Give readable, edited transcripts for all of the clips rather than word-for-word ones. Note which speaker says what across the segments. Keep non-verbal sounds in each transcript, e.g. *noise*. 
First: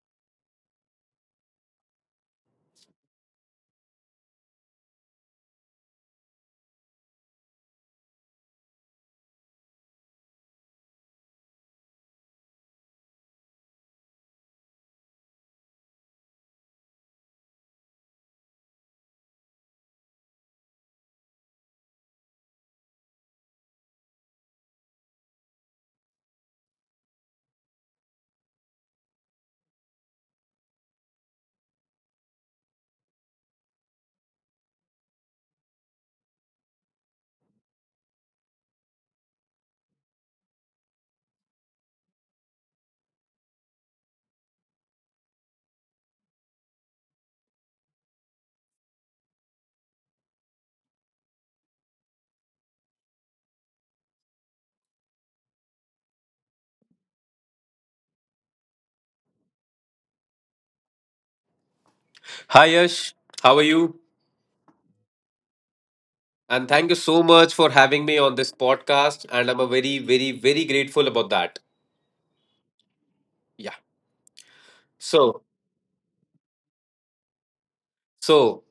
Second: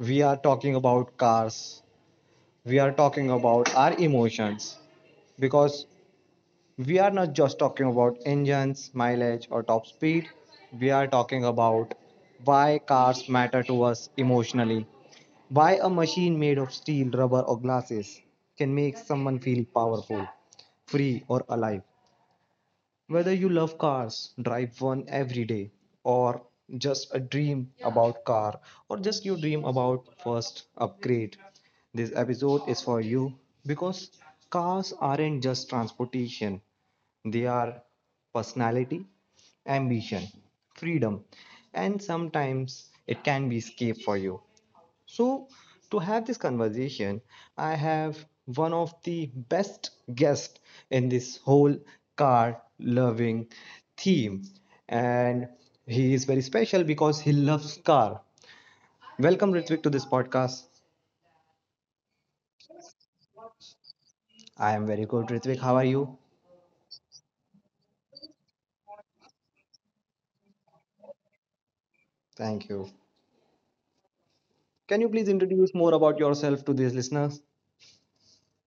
Speaker 1: we are talking about cars. We are talking about our emotions because we are not just talking about engines, mileage, or top speed. We are talking about why cars matter to us emotionally. Why a machine made of steel, rubber, or glasses can make someone feel powerful, free, or alive. Whether you love cars, drive one every day, or just a dream about car, or just you dream about first upgrade, this episode is for you because cars aren't just transportation, they are personality, ambition, freedom, and sometimes it can be escape for you. So, to have this conversation, I have one of the best guests in this whole car loving theme. And he is very special because he loves car. Welcome, Ritvik, to this podcast.
Speaker 2: Hi Yash, how are you?
Speaker 1: I am very good, Ritvik. How are you?
Speaker 2: And thank you so much for having me on this podcast. And I'm a very, very, very grateful about that.
Speaker 1: Thank you.
Speaker 2: Yeah.
Speaker 1: Can you please
Speaker 2: So,
Speaker 1: introduce more about yourself to these listeners?
Speaker 2: so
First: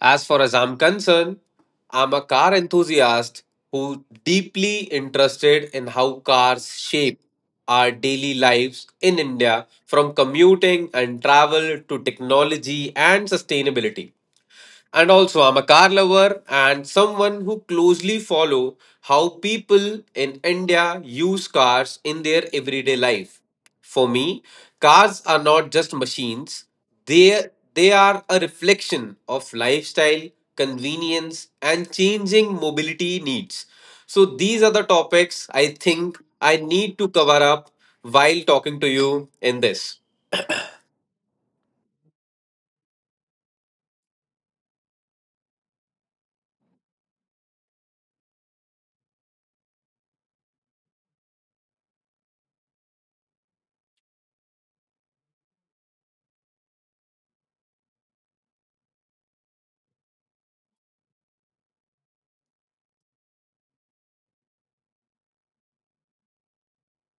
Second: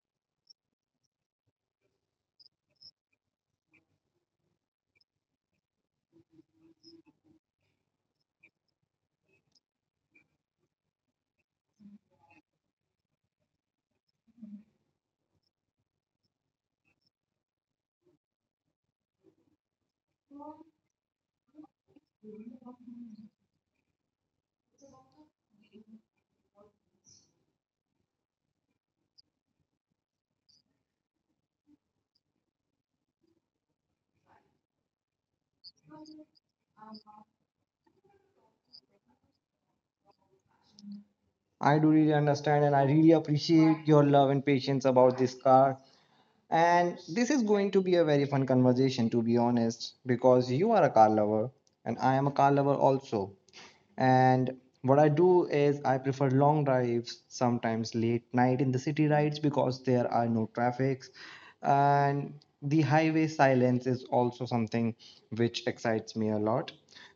Speaker 2: as far as I'm concerned, I'm a car enthusiast who deeply interested in how cars shape our daily lives in India, from commuting and travel to technology and sustainability. And also, I'm a car lover and someone who closely follow how people in India use cars in their everyday life. For me, cars are not just machines. They they are a reflection of lifestyle, convenience and changing mobility needs. So these are the topics I think I need to cover up while talking to you in this.
Speaker 1: I do really understand and I really appreciate your love and patience about this car. And this is going to be a very fun conversation, to be honest, because you are a car lover and I am a car lover also. And what I do is I prefer long drives, sometimes late night in the city rides because there are no traffics. And the highway silence is also something which excites me a lot.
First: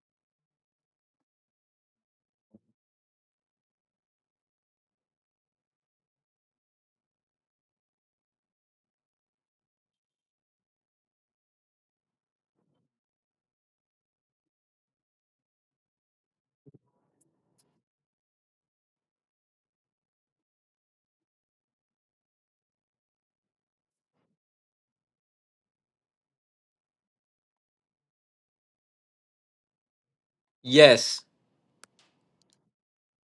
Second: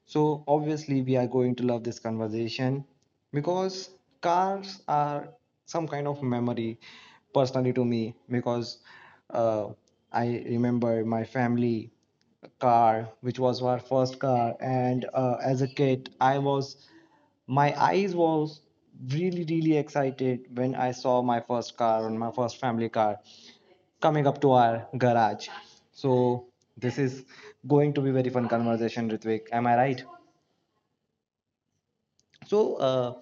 Speaker 1: So, obviously, we are going to love this conversation because cars are some kind of memory personally to me because uh, I remember my family car, which was our first car, and as a kid, I was my eyes was really really excited when I saw my first car and my first family car coming up to our garage. So this is going to be very fun conversation, Ritvik, am I right?
Speaker 2: Yes.
Speaker 1: So uh,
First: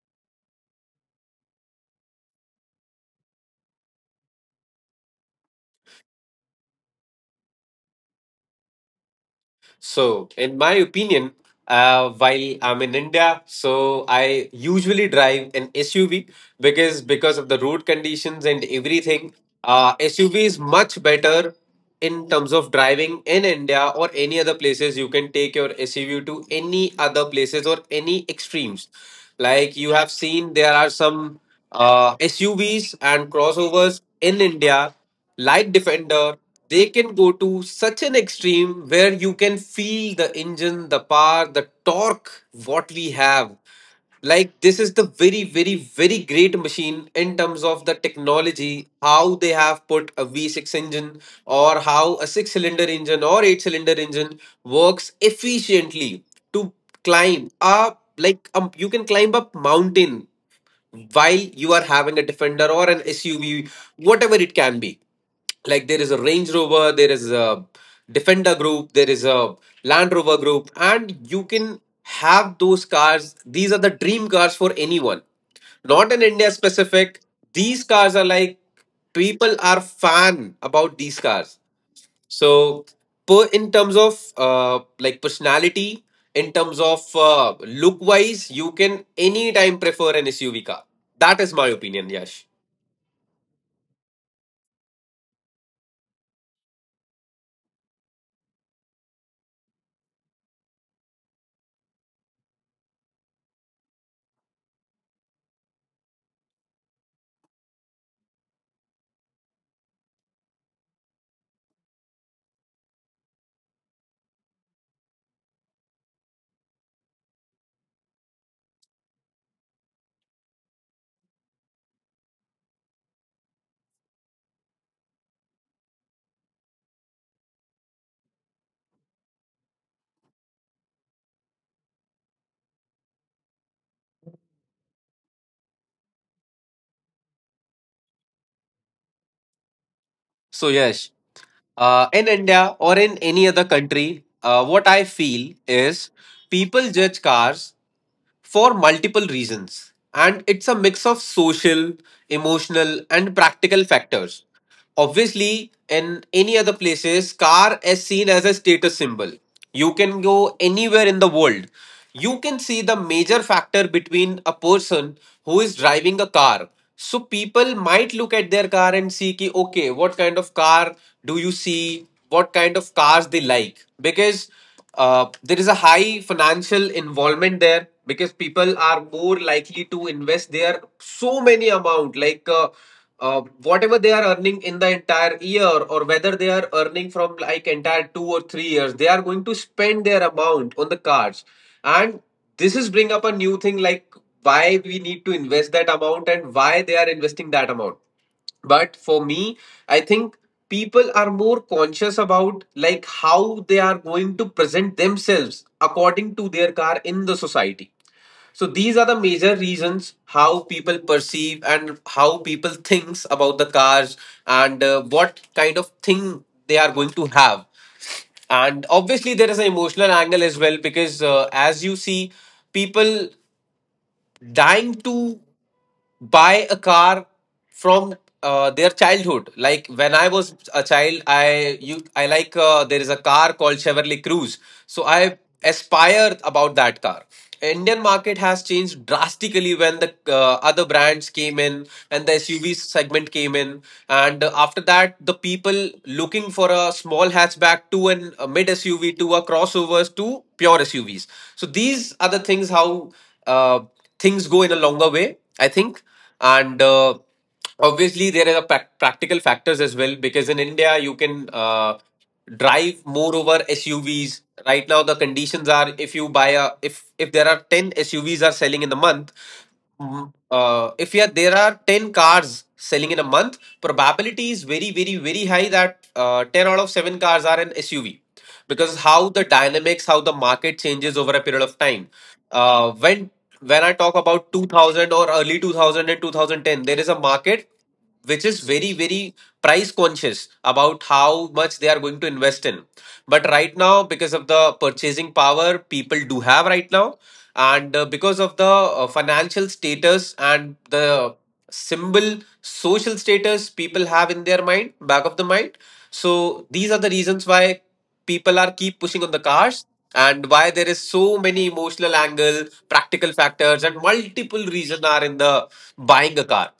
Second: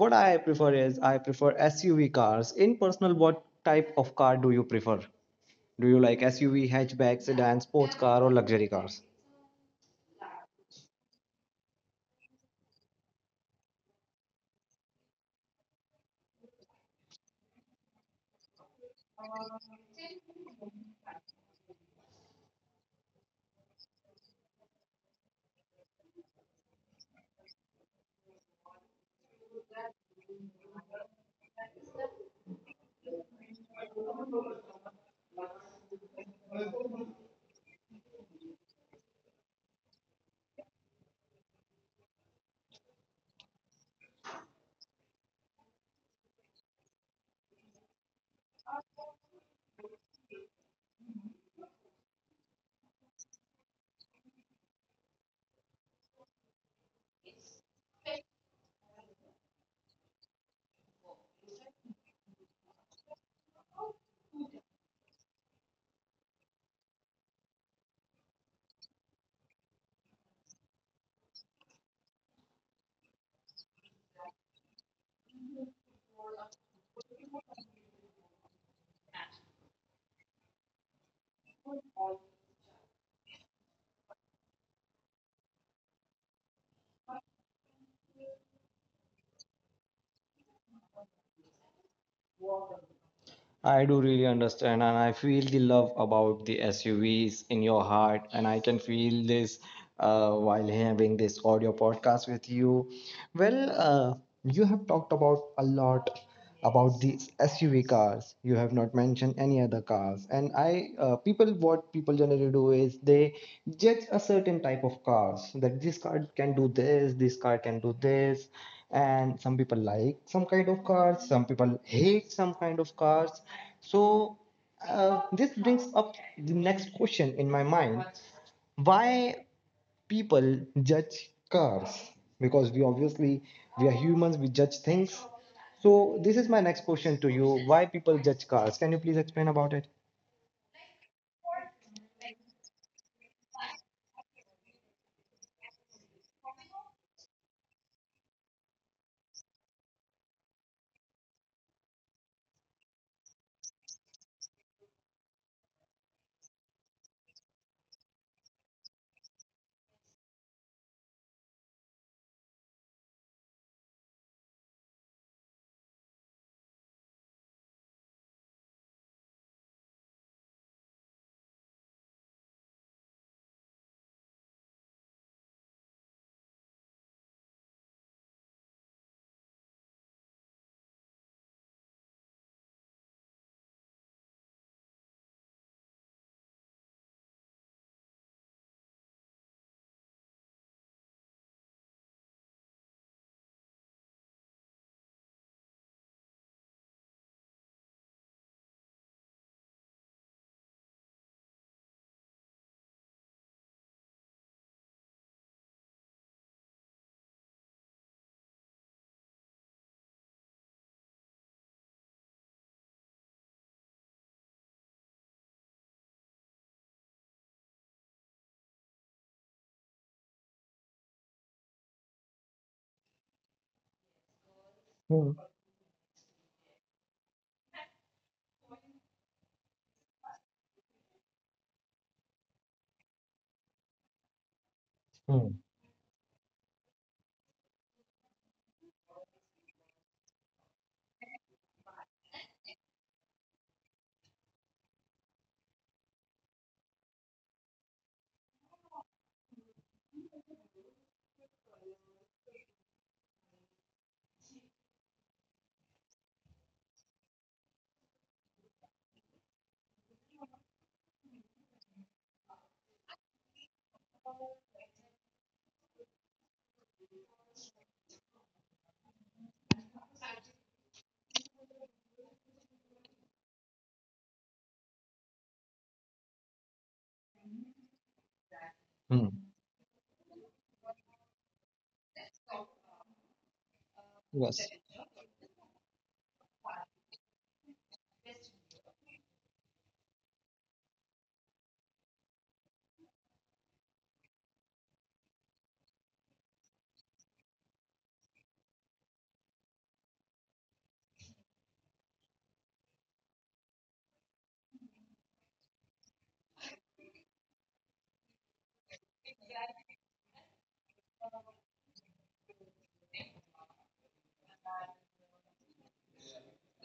Speaker 1: what I prefer is I prefer SUV cars. In personal, what type of car do you prefer? Do you like SUV, hatchback, sedan, sports car, or luxury cars?
Speaker 2: So, in my opinion, while I'm in India, so I usually drive an SUV because of the road conditions and everything. SUV is much better in terms of driving in India or any other places. You can take your SUV to any other places or any extremes. Like you have seen, there are some SUVs and crossovers in India, light defender. They can go to such an extreme where you can feel the engine, the power, the torque, what we have. Like, this is the very, very, very great machine in terms of the technology, how they have put a v6 engine or how a 6 cylinder engine or 8 cylinder engine works efficiently to climb up. Like, you can climb up mountain while you are having a defender or an SUV, whatever it can be. Like, there is a Range Rover, there is a defender group, there is a Land Rover group, and you can have those cars. These are the dream cars for anyone, not in India specific. These cars are like, people are fan about these cars. So, per in terms of like personality, in terms of look wise, you can anytime prefer an SUV car. That is my opinion, Yash.
Speaker 1: I do really understand, and I feel the love about the SUVs in your heart, and I can feel this while having this audio podcast with you. Well, you have talked about a lot about the SUV cars. You have not mentioned any other cars, and I people, what people generally do is they judge a certain type of cars, that this car can do this, this car can do this, and some people like some kind of cars, some people hate some kind of cars. So this brings up the next question in my mind: why people judge cars? Because we obviously, we are humans, we judge things. So this is my next question to you: why people judge cars? Can you please explain about it?
Speaker 2: So Yash, in India or in any other country, what I feel is people judge cars for multiple reasons. And it's a mix of social, emotional, and practical factors. Obviously, in any other places, car is seen as a status symbol. You can go anywhere in the world. You can see the major factor between a person who is driving a car. So people might look at their car and see ki, okay, what kind of car do you see? What kind of cars they like? Because there is a high financial involvement there, because people are more likely to invest their so many amount, like whatever they are earning in the entire year, or whether they are earning from like entire 2 or 3 years, they are going to spend their amount on the cards. And this is bring up a new thing, like why we need to invest that amount and why they are investing that amount. But for me, I think people are more conscious about like how they are going to present themselves according to their car in the society. So these are the major reasons how people perceive and how people thinks about the cars, and what kind of thing they are going to have. And obviously, there is an emotional angle as well, because as you see, people dying
Speaker 1: Hmm.
Speaker 2: to buy a car from their childhood. Like, when I was a child, I like, there is a car called Chevrolet Cruze, so I
Speaker 1: Hmm.
Speaker 2: aspire about that car. Indian market has changed drastically when the other brands came in and the SUV segment came in, and after that the people looking for a small hatchback to an a mid SUV to a crossovers to pure SUVs. So these are the things how. Uh, Things go in a longer way, I think. And obviously, there are practical factors as well, because in India, you can drive more over SUVs. Right now, the conditions are, if you buy a if there are ten SUVs are selling in the month, if yeah, there are 10 cars selling in a month, probability is very, very, very high that 10 out of 7 cars are an SUV, because
Speaker 1: Hmm.
Speaker 2: how the dynamics, how the market changes over a period of time. Uh, when when I talk about
Speaker 1: Yes.
Speaker 2: 2000 or early 2000 and 2010, there is a market which is very, very price conscious about how much they are going to invest in. But right now, because of the purchasing power people do have right now, and because of the financial status and the symbol, social status people have in their mind, back of the mind, so these are the reasons why people are keep pushing on the cars, and why there is so many emotional angle, practical factors and multiple reason are in the buying a car.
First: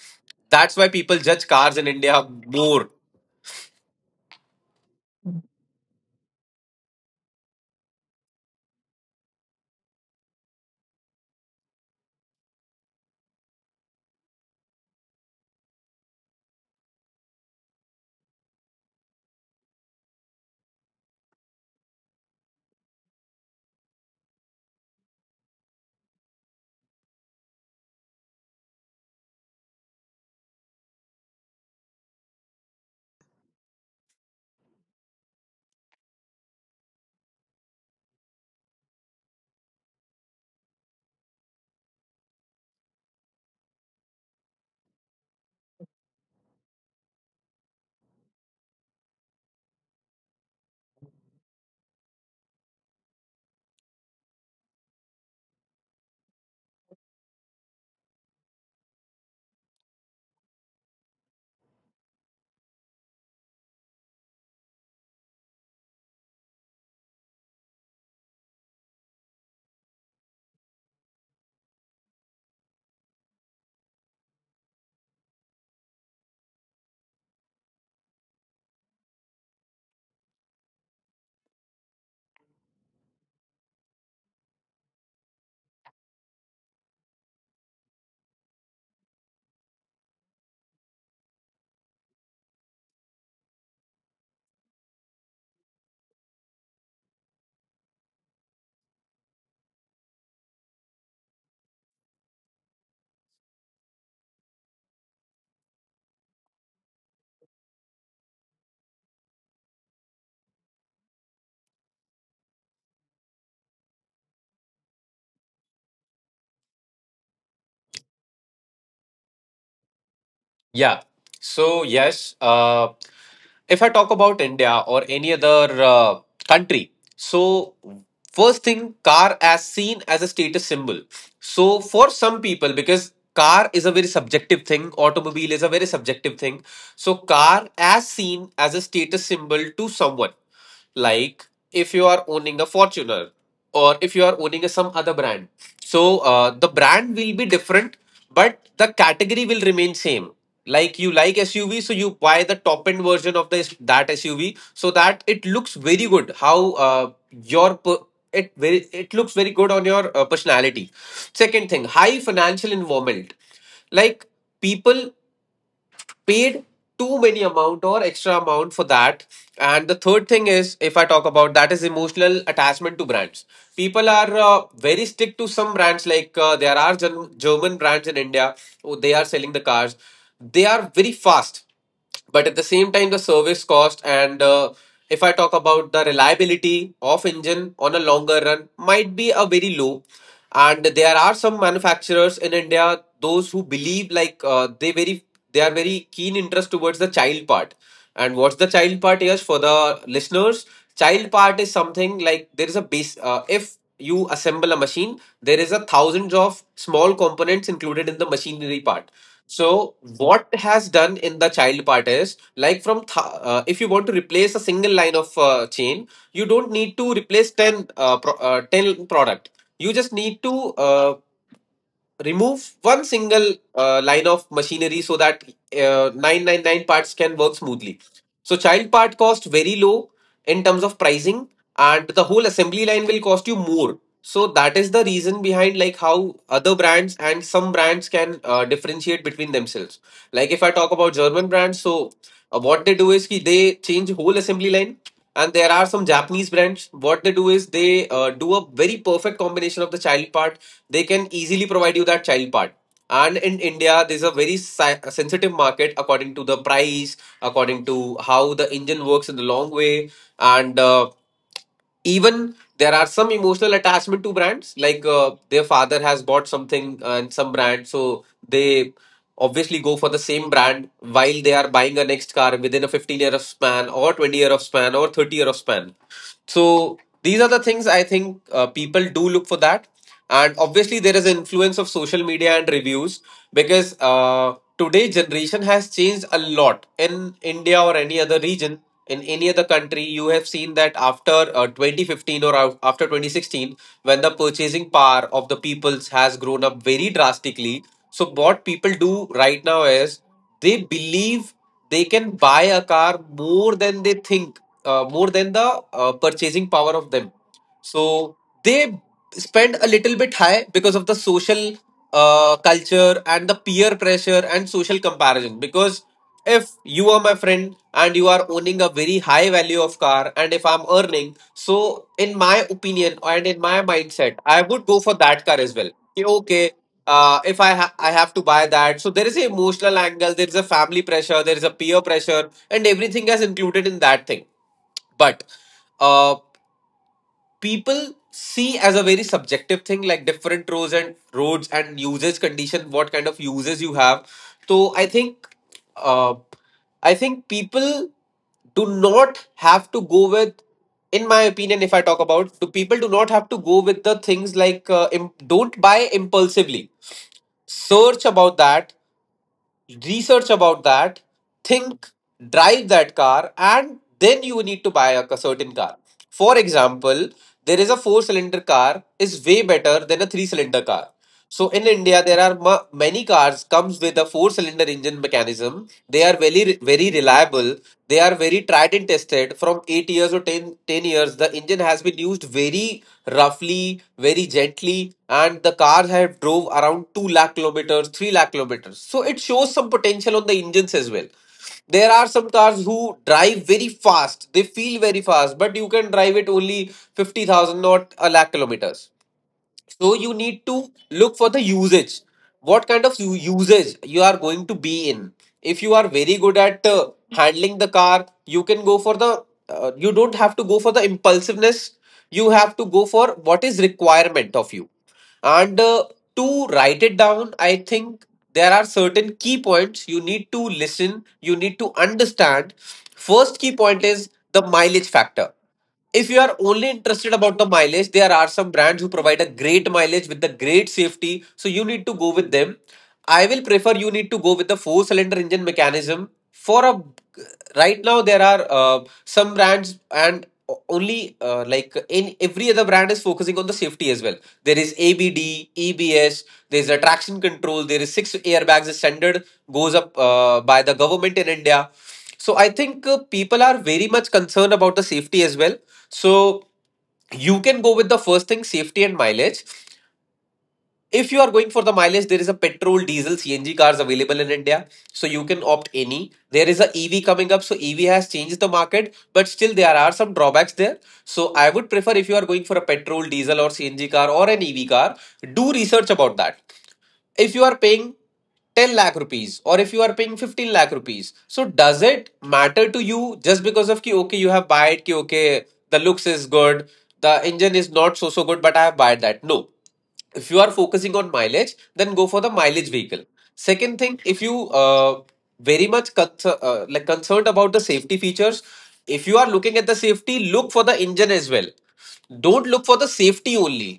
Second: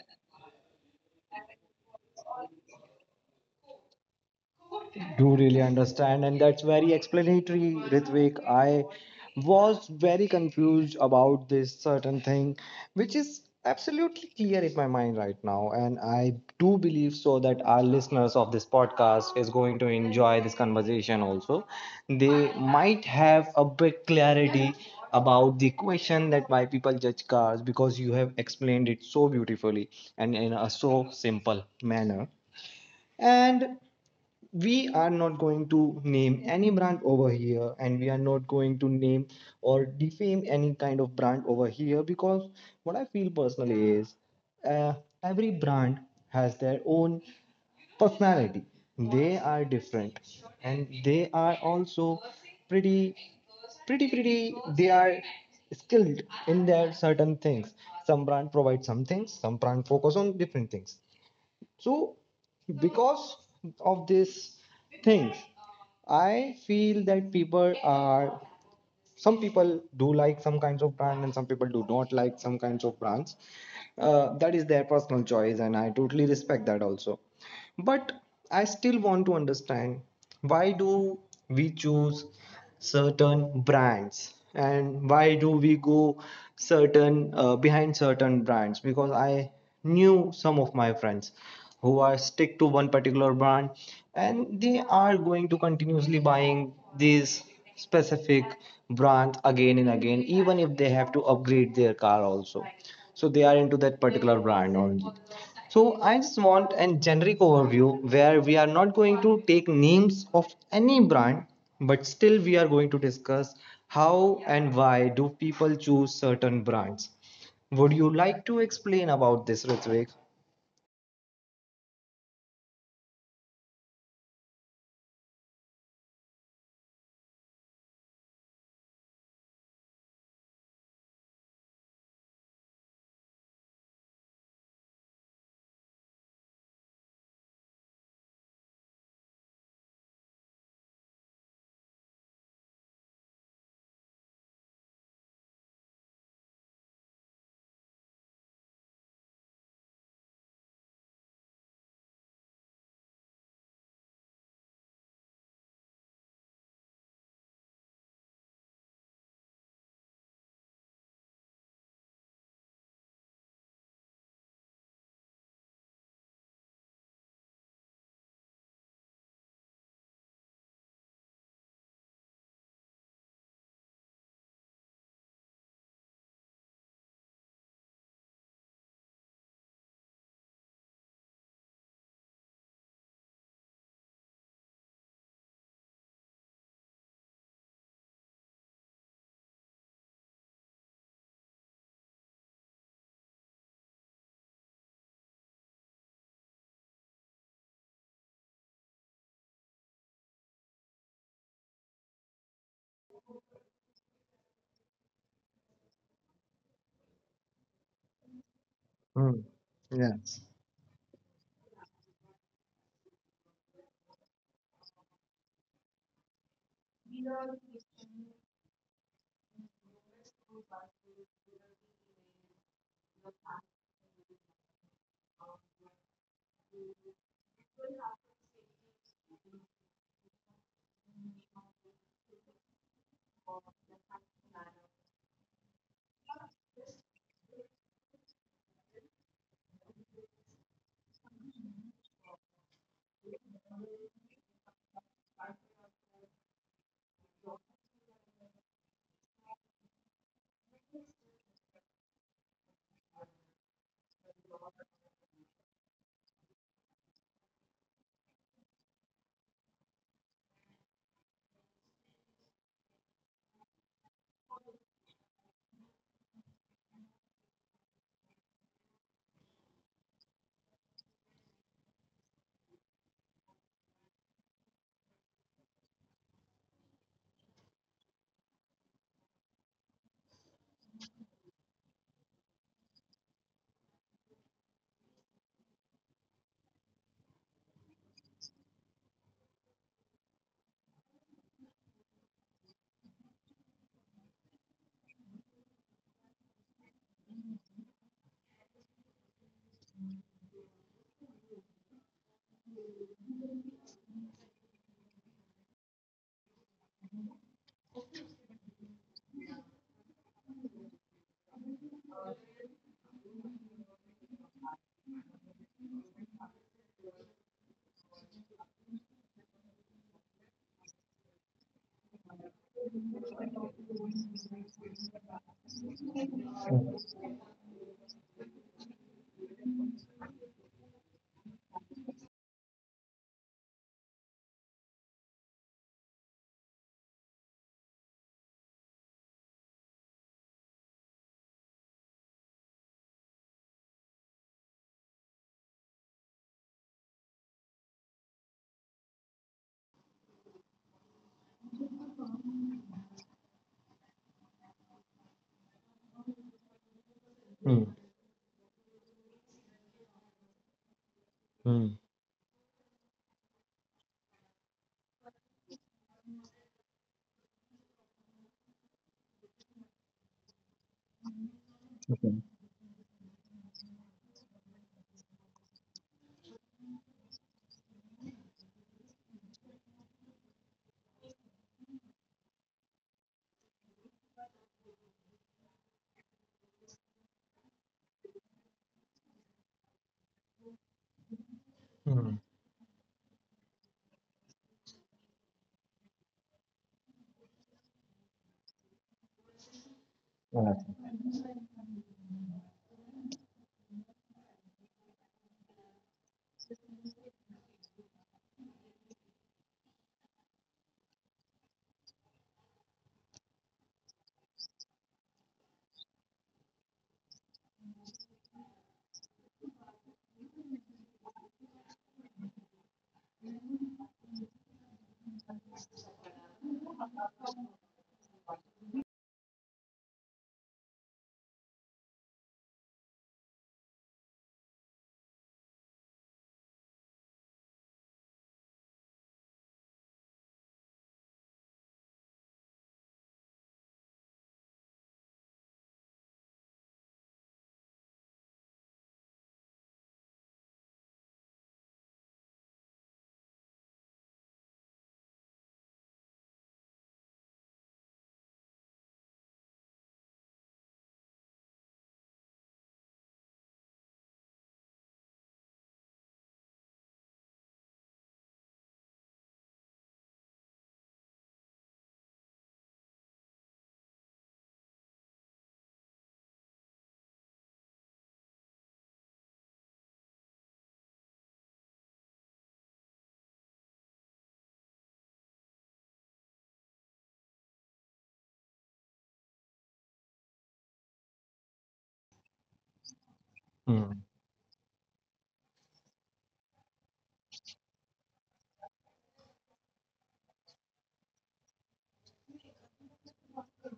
Speaker 2: That's why people judge cars in India more.
Speaker 1: Do really understand, and that's very explanatory, Ritvik. I was very confused about this certain thing, which is absolutely clear in my mind right now, and I do believe so that our listeners of this podcast is going to enjoy this conversation also. They might have a bit clarity about the question that why people judge cars, because you have explained it so beautifully and in a so simple manner. And we are not going to name any brand over here, and we are not going to name or defame any kind of brand over here because what I feel personally is, uh, every brand has their own personality. They are different, and they are also pretty pretty they are skilled in their certain things. Some brand provide some things, some brand focus on different things. So, because of these things, I feel that people are, some people do like some kinds of brand and some people do not like some kinds of brands. That is their personal choice, and I totally respect that also. But I still want to understand, why do we choose certain brands and why do we go certain behind certain brands? Because I knew some of my friends who are stick to one particular brand, and they are going to continuously buying these specific brand again and again, even if they have to upgrade their car also. So they are into that particular brand only. So I just want a generic overview where we are not going to take names of any brand, but still we are going to discuss how and why do people choose certain brands. Would you like to explain about this, Ritvik?
Speaker 2: Yeah. So, yes, if I talk about India or any other country, so first thing, car as seen as a status symbol. So, for some people, because car is a very subjective thing, automobile is a very subjective thing. So, car as seen as a status symbol to someone, like if you are owning a Fortuner, or if you are owning a, some other brand. So, the brand will be different, but the category will remain same. Like you like SUV, so you buy the top end version of this that SUV so that it looks very good. How it very it looks very good on your personality. Second thing, high financial involvement. Like, people paid too many amount or extra amount for that. And the third thing is, if I talk about, that is emotional attachment to brands. People are very stick to some brands, like there are german brands in India. Oh, they are selling the cars, they are very fast, but at the same time the service cost, and if I talk about the reliability of engine on a longer run might be a very low. And there are some manufacturers in India those who believe like they are very keen interest towards the child part. And what's the child part? Yes, for the listeners, child part is something like there is a base. If you assemble a machine, there is a thousands of small components included in the machinery part.
Speaker 1: Mm.
Speaker 2: So
Speaker 1: Yes.
Speaker 2: what has done in the child part is like from if you want to replace a single line of chain, you don't need to replace 10 10 product. You just need to uh, remove one single line of machinery so that 999 parts can work smoothly. So child part cost very low in terms of pricing, and the whole assembly line will cost you more. So that is the reason behind like how other brands and some brands can differentiate between themselves. Like if I talk about German brands, so what they do is ki they change whole assembly line. And there are some Japanese brands. What they do is they do a very perfect combination of the child part, they can easily provide you that child part. And in India, there's a very sensitive market according to the price, according to how the engine works in the long way, and even there are some emotional attachment to brands. Like their father has bought something and some brand, so they obviously go for the same brand while they are buying a next car within a 15 year of span or 20 year of span or 30 year of span. So these are the things, I think, people do look for that. And obviously, there is influence of social media and reviews, because today generation has changed a lot in India or any other region. In any other country, you have seen that after 2015 or after 2016, when the purchasing power of the peoples has grown up very drastically. So what people do right now is they believe they can buy a car more than they think, more than the purchasing power of them. So they spend a little bit high because of the social culture and the peer pressure and social comparison. Because if you are my friend and you are owning a very high value of car, and if I'm earning, so in my opinion and in my mindset, I would go for that car as well. Ki, okay, if I ha- I have to buy that. So there is an emotional angle, there is a family pressure, there is a peer pressure, and everything is included in that thing, but uh, people see as a very subjective thing like different roads and roads and usage condition, what kind of uses you have. So uh, I think people do not have to go with, in my opinion, if I talk about, do people do not have to go with the things like, don't buy impulsively.
Speaker 1: Mm.
Speaker 2: Search about that, research about that,
Speaker 1: Mm.
Speaker 2: think, drive that car, and then you need to buy a certain car. For example, there is a four-cylinder car is way better than a three-cylinder car. So in India,
Speaker 1: Okay.
Speaker 2: there are many cars comes with a four-cylinder engine mechanism. They are very very reliable. They are very tried and tested. From 8 years or ten years, the engine has been used very roughly, very gently, and the car have drove around 2 lakh kilometers, 3 lakh kilometers. So it shows some potential on the engines as well. There are
Speaker 1: Mm.
Speaker 2: some cars who drive very fast, they feel very fast, but you can drive it only 50,000, not a lakh kilometers. So you need to
Speaker 1: Right.
Speaker 2: look for the usage. What kind of usage you are going to be in? If you are very good at handling the car, you can go for the. You don't have to go for the impulsiveness. You have to go for what is requirement of you. And to write it down, I think there are certain key points you need to listen. You need to understand. First key point is the mileage factor. If you are only interested about the mileage, there are some brands who provide a great mileage with the great safety, so you need to go with them. I will prefer, you need to go with the four-cylinder engine mechanism for a, right now there are some brands, and only like in every other brand is focusing on the safety as well. There is abd, ebs, there's a traction control, there is six airbags the standard goes up by the government in India. So I think people are very much concerned about the safety as well. So you can go with the first thing, safety and mileage. If you are going for the mileage, there is a petrol, diesel, CNG cars available in India. So you can opt any. There is a EV coming up. So EV has changed the market, but still there are some drawbacks there. So I would prefer, if you are going for a petrol, diesel, or CNG car or an EV car, do research about that. If you are paying 10 lakh rupees or if you are paying 15 lakh rupees, so does it matter to you just because of ki okay you have bought, ki okay the looks is good, the engine is not so so good, but I have bought that? No. If you are focusing on mileage, then go for the mileage vehicle. Second thing,
Speaker 1: Mm.
Speaker 2: if you very much concerned about the safety features, if you are looking at the safety, look for the engine as well. Don't look for the safety only.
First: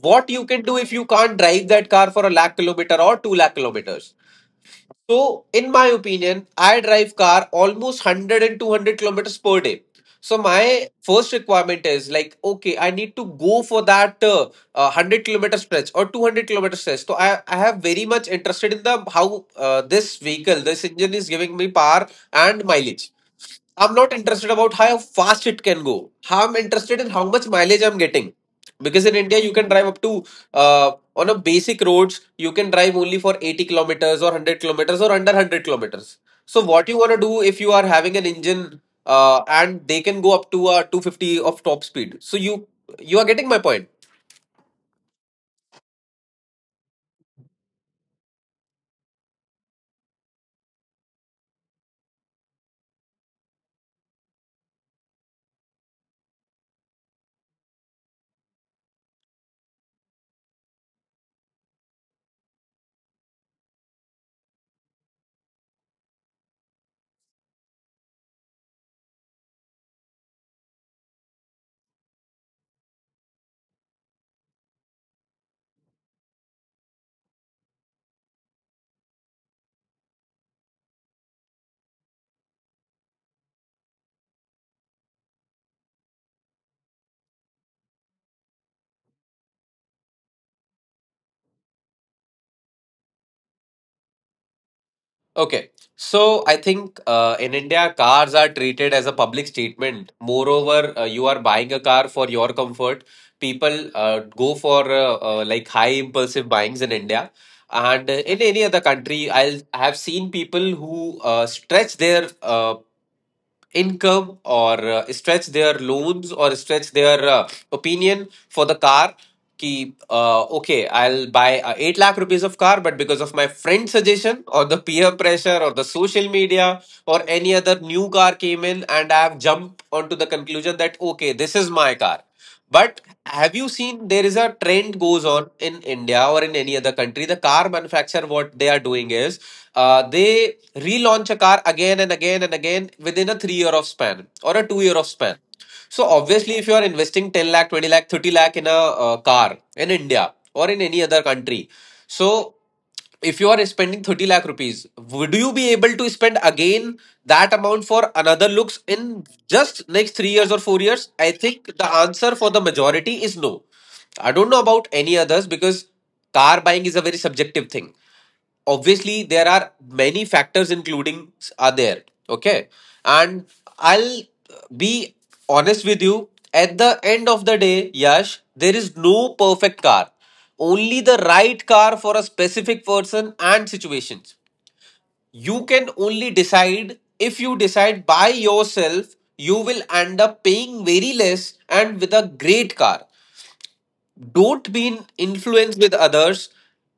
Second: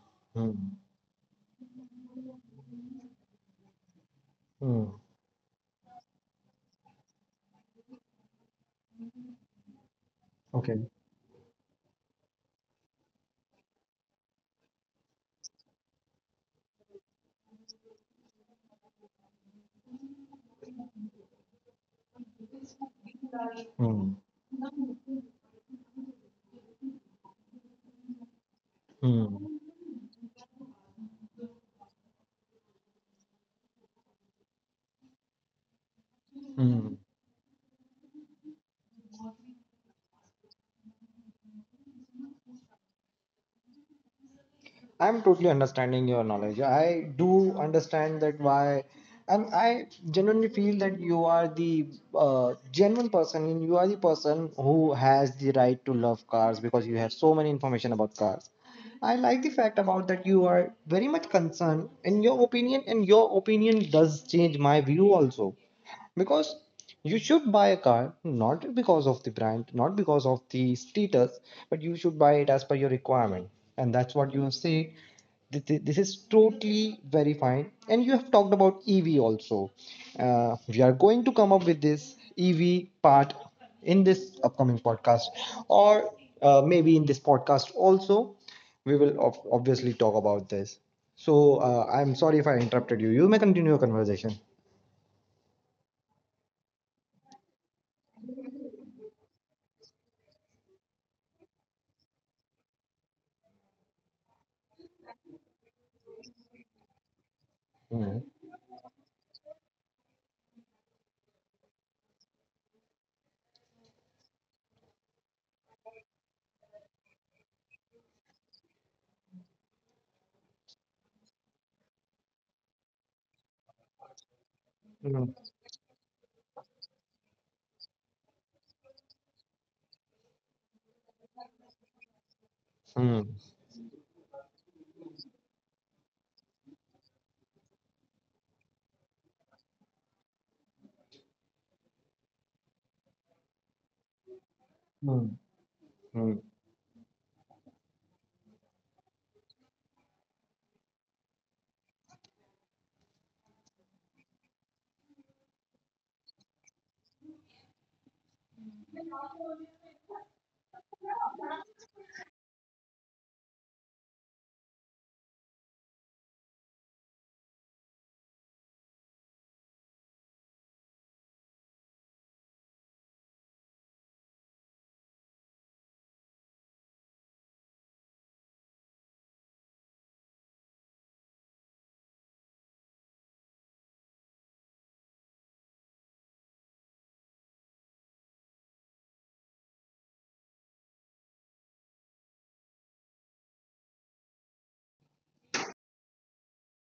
Speaker 2: What you can do
Speaker 1: Mm.
Speaker 2: if you can't drive that car for a lakh kilometer or two lakh kilometers?
Speaker 1: Mm.
Speaker 2: So, in my opinion, I drive car almost 100 and 200 kilometers per day. So,
Speaker 1: Okay.
Speaker 2: my first requirement is like, okay, I need to go for that 100-kilometer stretch or 200-kilometer stretch. So, I have very much interested in the how this vehicle, this engine is giving me power and mileage. I'm not
Speaker 1: Mm.
Speaker 2: interested about how fast it can go. How I'm interested in how much mileage I'm getting. Because in India, you
Speaker 1: Mm.
Speaker 2: can drive up to uh, on a basic roads you can drive only for 80 kilometers or 100 kilometers or under 100 kilometers. So what
Speaker 1: Mm.
Speaker 2: you want to do if you are having an engine and they can go up to 250 of top speed, so you are getting my point?
Speaker 1: I'm totally understanding your knowledge. I do understand that why, and I genuinely feel that you are the genuine person, and you are the person who has the right to love cars because you have so many information about cars. I like the fact about that you are very much concerned in your opinion, and your opinion does change my view also, because you should buy a car not because of the brand, not because of the status, but you should buy it as per your requirement. And that's what you say. This is totally very fine, and you have talked about EV also. We are going to come up with this EV part in this upcoming podcast, or maybe in this podcast also we will obviously talk about this. So I'm sorry if I interrupted you, you may continue your conversation.
Speaker 2: Okay. So I think in India, cars are treated as a public statement. Moreover, you are buying a car for your comfort. People go for like high impulsive buyings in India. And
Speaker 1: Hmm.
Speaker 2: in any other country, I'll have seen people who stretch their income or stretch their loans or stretch their opinion for the car. कि okay, I'll buy a 8 lakh rupees of car, but because of my friend suggestion or the peer pressure or the social media or any other new car came in, and I have jumped onto the conclusion that okay, this is my car. But
Speaker 1: Hmm.
Speaker 2: have you seen there is a trend goes on in India or in any other country? The car manufacturer, what they are doing is they relaunch a car again and again and again within a 3 year of span or a 2 year of
Speaker 1: Hmm.
Speaker 2: span. So
Speaker 1: Hmm.
Speaker 2: obviously, if you are investing 10 lakh, 20 lakh, 30 lakh in a car, in India or in any other country, so if you are spending 30 lakh rupees, would you be able to spend again that amount for another looks in just next 3 years or 4 years? I think the answer for the majority is no. I don't know about any others, because car buying is a very subjective thing. Obviously there are many factors including, are there, okay, and I'll be honest with you, at the end of the day, Yash, there is no perfect car, only the right car for a specific person and situations. You can only decide. If you decide by yourself, you will end up paying very less and with a great car. Don't be influenced with others,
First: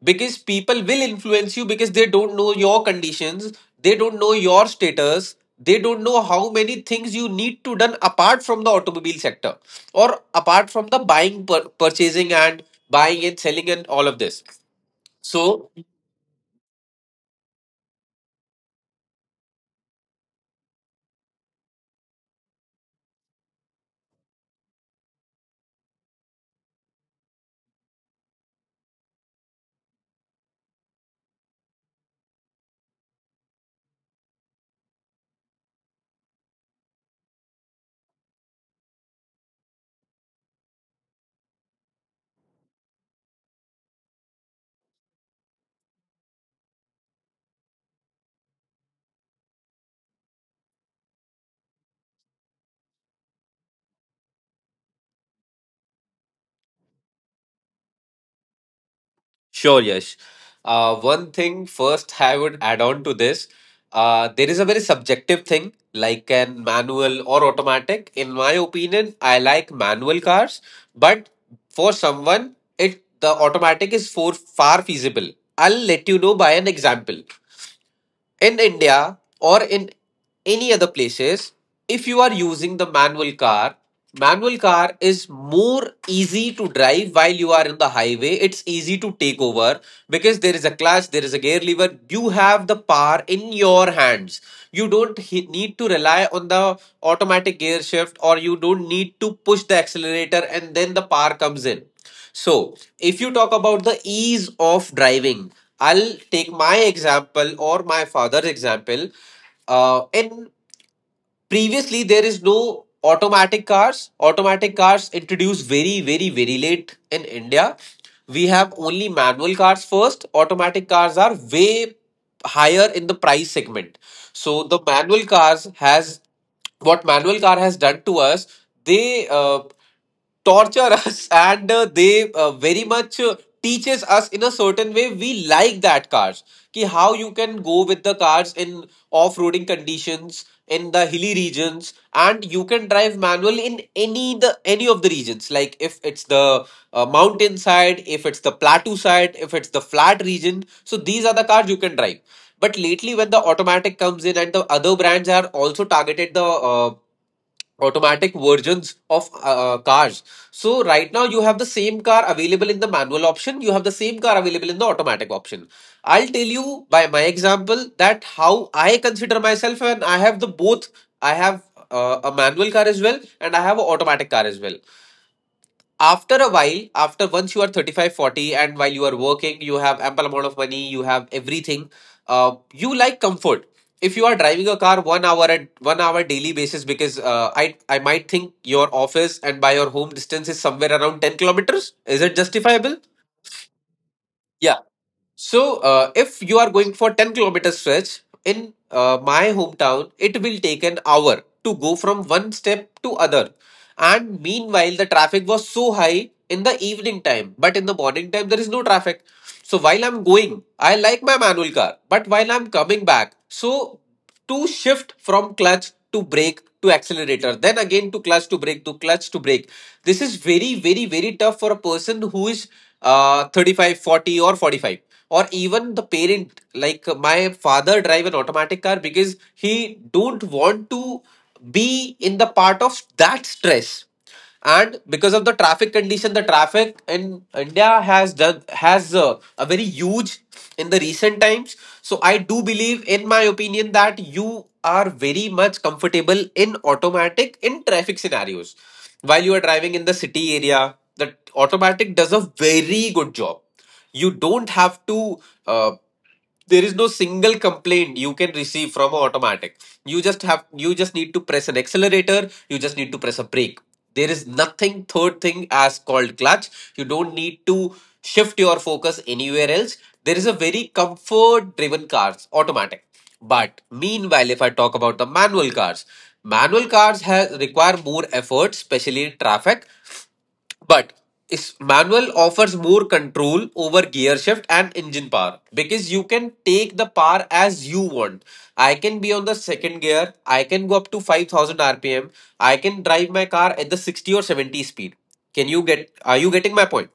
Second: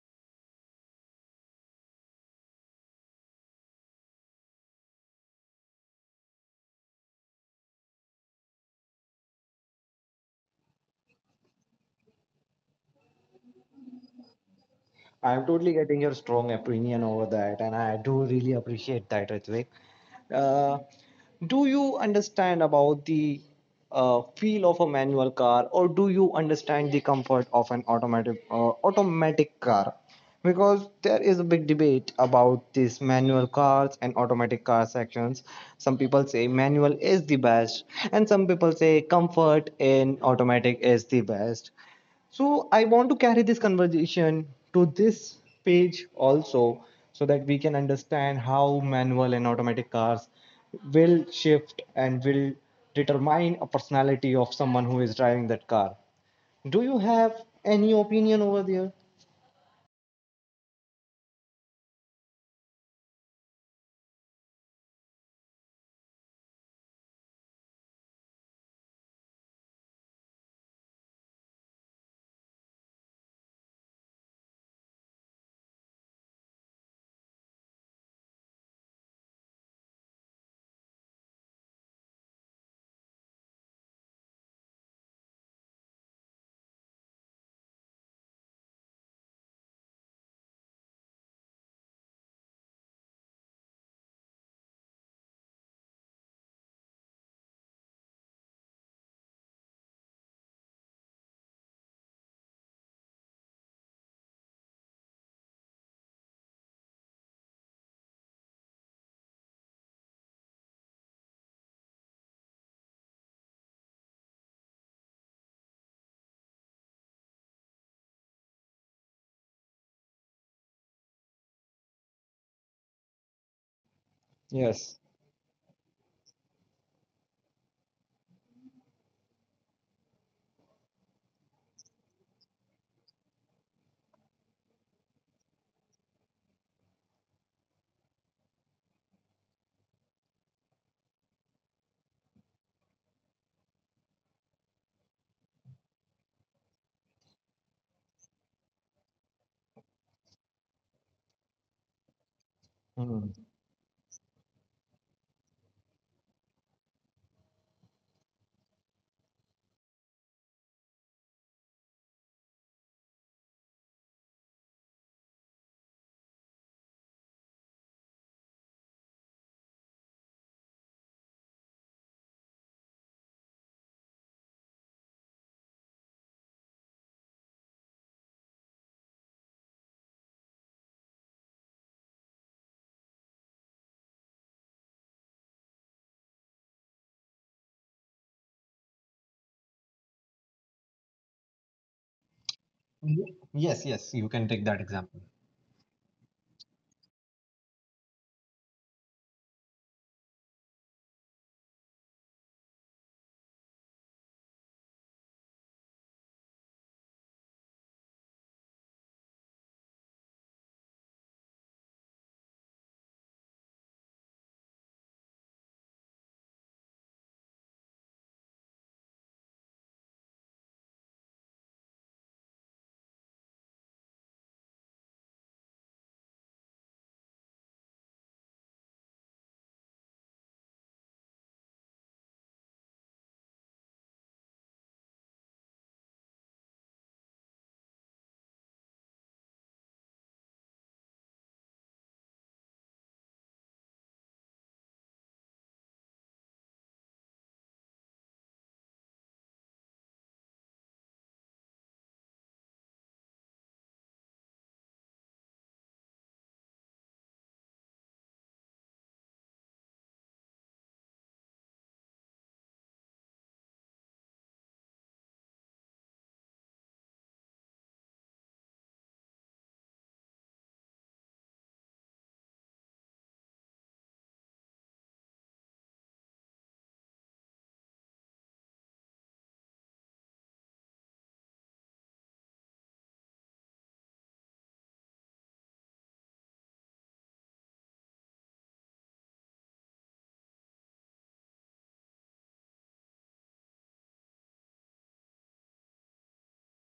Speaker 2: because people will influence you, because they don't know your conditions, they don't know your status, they don't know how many things you need to done apart from the automobile sector, or apart from the buying purchasing and buying and selling and all of this.
Speaker 1: I'm
Speaker 2: So,
Speaker 1: totally getting your strong opinion over that, and I do really appreciate that, Ritvik. Uh, do you understand about the feel of a manual car, or do you understand the comfort of an automatic car? Because there is a big debate about these manual cars and automatic car sections. Some people say manual is the best, and some people say comfort in automatic is the best. So I want to carry this conversation to this page also, so that we can understand how manual and automatic cars will shift and will determine a personality of someone who is driving that car. Do you have any opinion over there?
Speaker 2: sure, Yash. One thing first, I would add on to this. There is a very subjective thing like an manual or automatic. In my opinion, I like manual cars, but for someone, it the automatic is for far feasible. I'll let you know by an example. In India or in any other places, if you are using the manual car is more easy to drive while you are in the highway. It's easy to take over, because there is a clutch, there is a gear lever. You have the power in your hands. You don't need to rely on the automatic gear shift, or you don't need to push the accelerator and then the power comes in. So, if you talk about the ease of driving, I'll take my example or my father's example. In previously there is no automatic cars, automatic cars introduced very very very late in India. We have only manual cars, first automatic cars are way higher in the price segment. So the
Speaker 1: Yes.
Speaker 2: manual cars has, what manual car has done to us, they torture us *laughs* and they very much teaches us in a certain way, we like that cars. कि how you can go with the cars in off-roading conditions, in the hilly regions, and you can drive manual in any the any of the regions, like if it's the mountain side, if it's the plateau side, if it's the flat region, so these are the cars you can drive. But lately, when
Speaker 1: Mm.
Speaker 2: the automatic comes in and the other brands are also targeted the automatic versions of cars. So right now you have the same car available in the manual option, you have the same car available in the automatic option. I'll tell you by my example that how I consider myself, and I have the both. I have a manual car as well, and I have an automatic car as well. After a while, after once you are 35, 40, and while you are working, you have ample amount of money, you have everything, you like comfort. If you are driving a car 1 hour at 1 hour daily basis, because I might think your office and by your home distance is somewhere around 10 kilometers, is it justifiable?
Speaker 1: Ye- yes, yes, you can take
Speaker 2: Yeah.
Speaker 1: that example.
Speaker 2: So, if you are going for 10-kilometer stretch in my hometown, it will take an hour to go from one step to other. And meanwhile, the traffic was so high in the evening time, but in the morning time, there is no traffic. So while I'm going, I like my manual car, but while I'm coming back, so to shift from clutch to brake to accelerator, then again to clutch to brake to clutch to brake. This is very, very, very tough for a person who is 35, 40, or 45, or even the parent. Like my father drive an automatic car because he don't want to be in the part of that stress, and because of the traffic condition, the traffic in india has done, has a very huge in the recent times. So I do believe in my opinion that you are very much comfortable in automatic in traffic scenarios. While you are driving in the city area, the automatic does a very good job. You don't have to uh, there is no single complaint you can receive from a automatic. You just have you just need to press an accelerator, you just need to press a brake. There is nothing third thing as called clutch. You don't need to shift your focus anywhere else. There is a very comfort driven cars automatic. But meanwhile, if I talk about the manual cars, manual cars has require more effort especially in traffic. But is manual offers more control over gear shift and engine power because you can take the power as you want. I can be on the second gear, I can go up to 5000 rpm, I can drive my car at the 60 or 70 speed. Can you get are you getting my point?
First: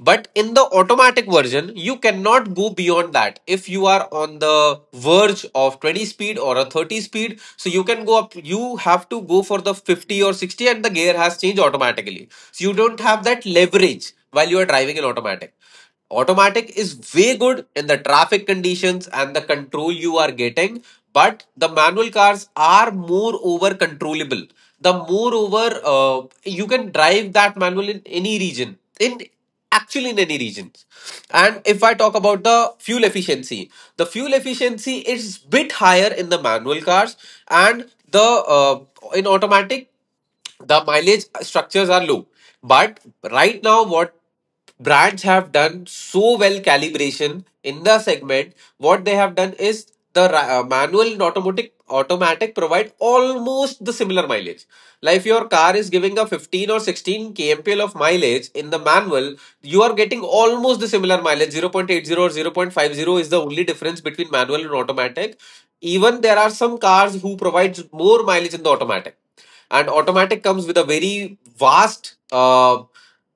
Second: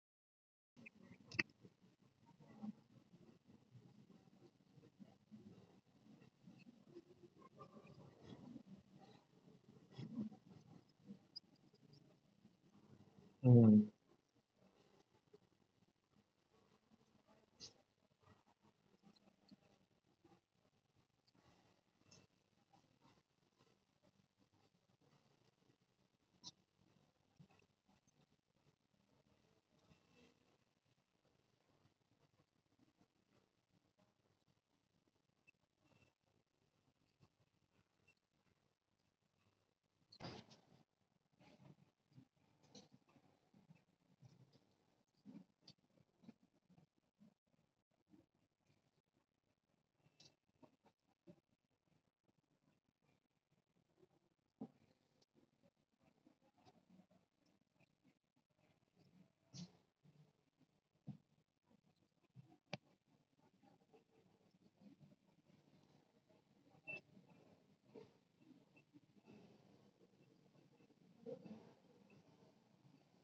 Speaker 2: But in the automatic version, you cannot go beyond that. If you are on the verge of 20 speed or a 30 speed, so you can go up, you have to go for the 50 or 60 and the gear has changed automatically. So you don't have that
Speaker 1: Mm,
Speaker 2: leverage while you are driving in automatic. Automatic is way good in the traffic conditions and the control you are getting, but the manual cars are more over controllable. The more over, you can drive that manual in any region. In actually in any regions. And if I talk about the fuel efficiency, the fuel efficiency is bit higher in the manual cars. And the uh, in automatic, the mileage structures are low. But right now what brands have done so well calibration in the segment, what they have done is manual and automatic provide almost the similar mileage. Like if your car is giving a 15 or 16 kmpl of mileage in the manual, you are getting almost the similar mileage. 0.80 or 0.50 is the only difference between manual and automatic. Even there are some cars who provides more mileage in the automatic. And automatic comes with a very vast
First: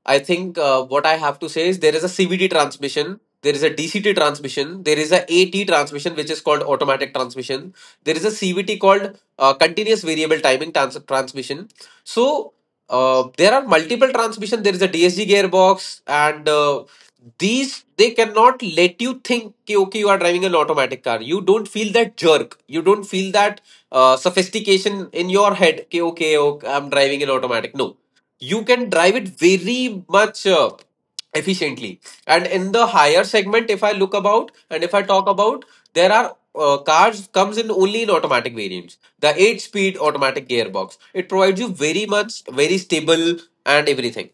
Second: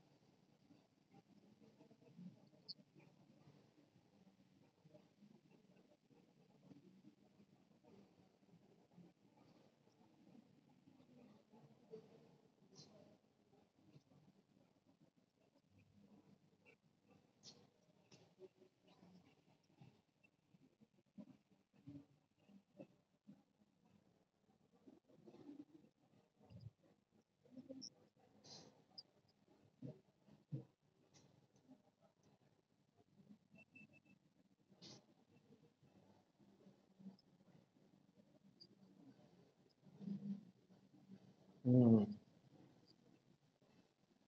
Speaker 2: I think what I have to say is there is a cvt transmission, there is a dct transmission, there is a at transmission which is called automatic transmission. There is a cvt called continuous variable timing transmission. So there are multiple transmission. There is a DSG gearbox, and these they cannot let you think कि, okay, you are driving an automatic car. You don't feel that jerk. You don't feel that sophistication in your head. कि, okay, I'm driving an automatic. No, you can drive it very much efficiently. And in the higher segment, if I look about and if I talk about, there are cars comes in only in automatic variants. The 8 speed automatic gearbox, it provides you very
Speaker 1: mm,
Speaker 2: much very stable and everything.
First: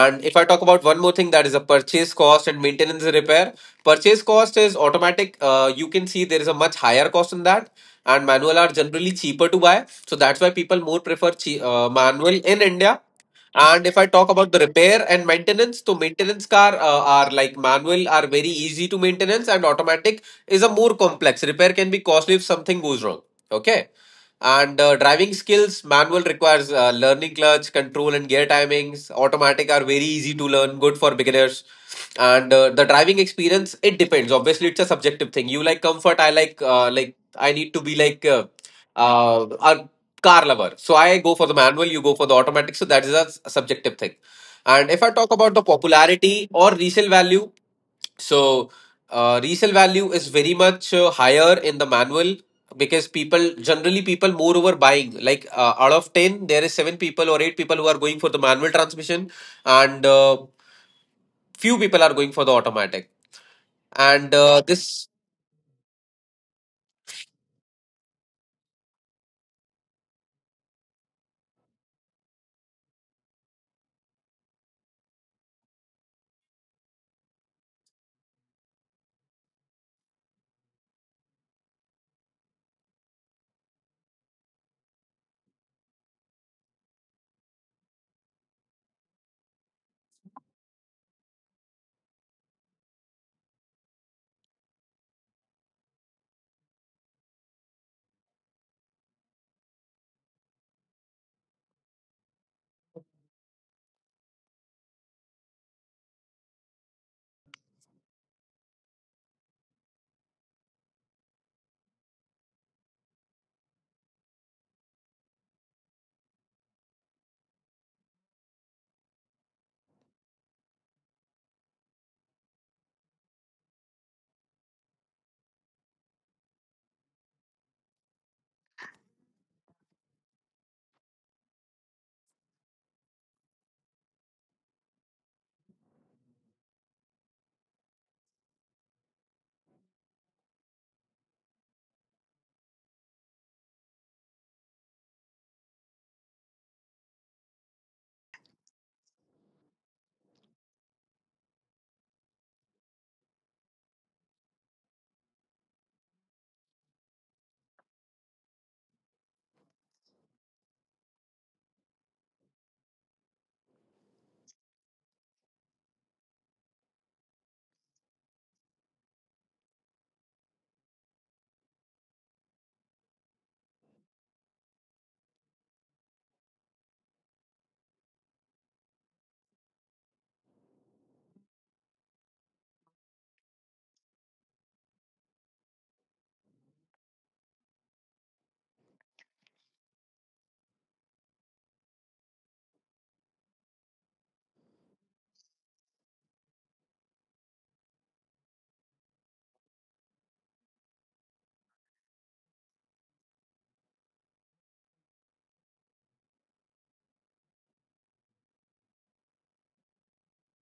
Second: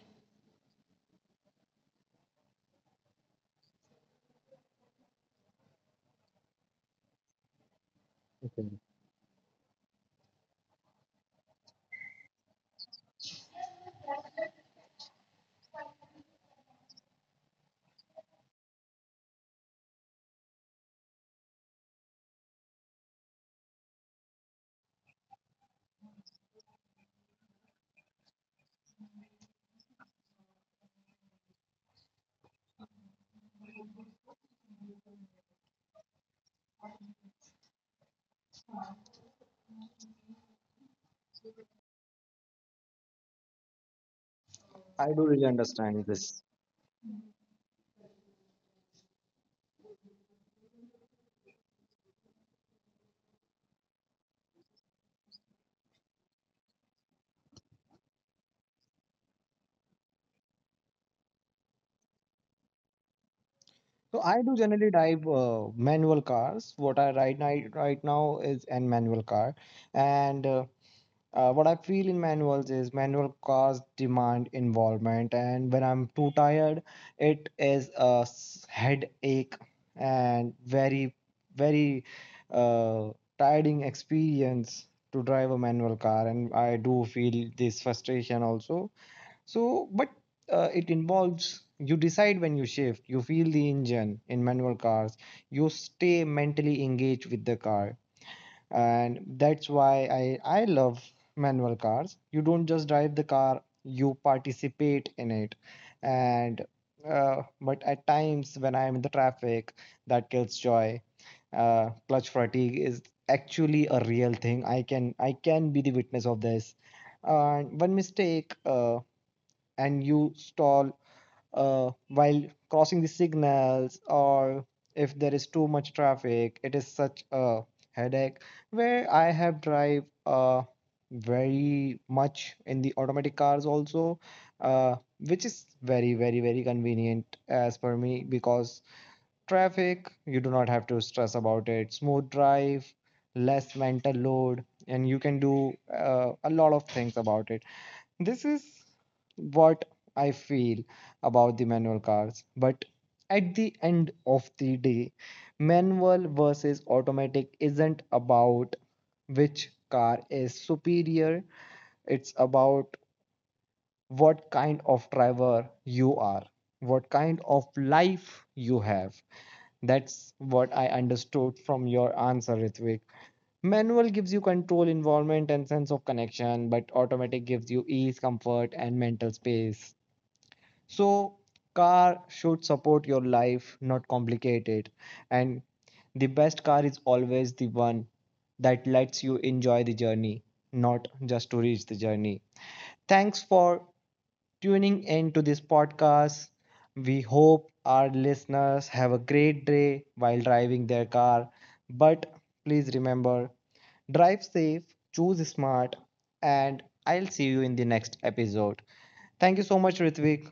Speaker 2: And if I talk about one more thing, that is a purchase cost and maintenance and repair. Purchase cost is automatic, you can see there is a much higher cost in that. And manual are
Speaker 1: okay.
Speaker 2: generally cheaper to buy, so that's why people more prefer manual in india. And if I talk about the repair and maintenance, so maintenance car are like manual are very easy to maintenance and automatic is a more complex. Repair can be costly if something goes wrong. Okay. And driving skills, manual requires learning clutch, control, and gear timings. Automatic are very easy to learn, good for beginners. And the driving experience, it depends. Obviously, it's a subjective thing. You like comfort, I like I need to be like uh, uh, car lover. So I go for the manual, you go for the automatic. So that is a subjective thing. And if I
Speaker 1: I
Speaker 2: talk
Speaker 1: do really
Speaker 2: about the
Speaker 1: understand
Speaker 2: popularity
Speaker 1: this.
Speaker 2: or resale value, so resale value is very much higher in the manual. Because people generally people moreover buying like out of 10, there is 7 people or 8 people who are going for the manual transmission. And few people are going for the automatic.
Speaker 1: So
Speaker 2: And
Speaker 1: I do generally
Speaker 2: this
Speaker 1: drive manual cars. What I ride right now is an manual car, and what I feel in manuals is manual cars demand involvement, and when I'm too tired, it is a headache and very, very, uh, tiring experience to drive a manual car, and I do feel this frustration also. So, but it involves you decide when you shift, you feel the engine in manual cars, you stay mentally engaged with the car. And that's why I love manual cars. You don't just drive the car, you participate in it. And but at times when I'm in the traffic, that kills joy. Clutch fatigue is actually a real thing. I can be the witness of this. One mistake and you stall while crossing the signals, or if there is too much traffic, it is such a headache. Where I have drive very much in the automatic cars also, uh, which is very very very convenient as per me because traffic, you do not have to stress about it. Smooth drive, less mental load, and you can do a lot of things about it. This is what I feel about the manual cars. But at the end of the day, manual versus automatic isn't about which car is superior, it's about what kind of driver you are, what kind of life you have. That's what I understood from your answer, Ritwik. Manual gives you control, involvement, and sense of connection, but automatic gives you ease, comfort, and mental space. So, car should support your life, not complicate it. And the best car is always the one that lets you enjoy the journey, not just to reach the journey. Thanks for tuning in to this podcast. We hope our listeners have a great day while driving their car. But please remember, drive safe, choose smart, and I'll see you in the next episode. Thank you so much, Ritvik,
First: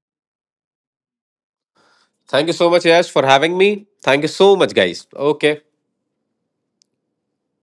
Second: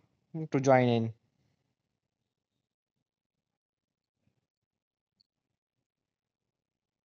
Speaker 1: to join in.
Speaker 2: thank you so much, Yash, for having me. Thank you so much, guys. Okay.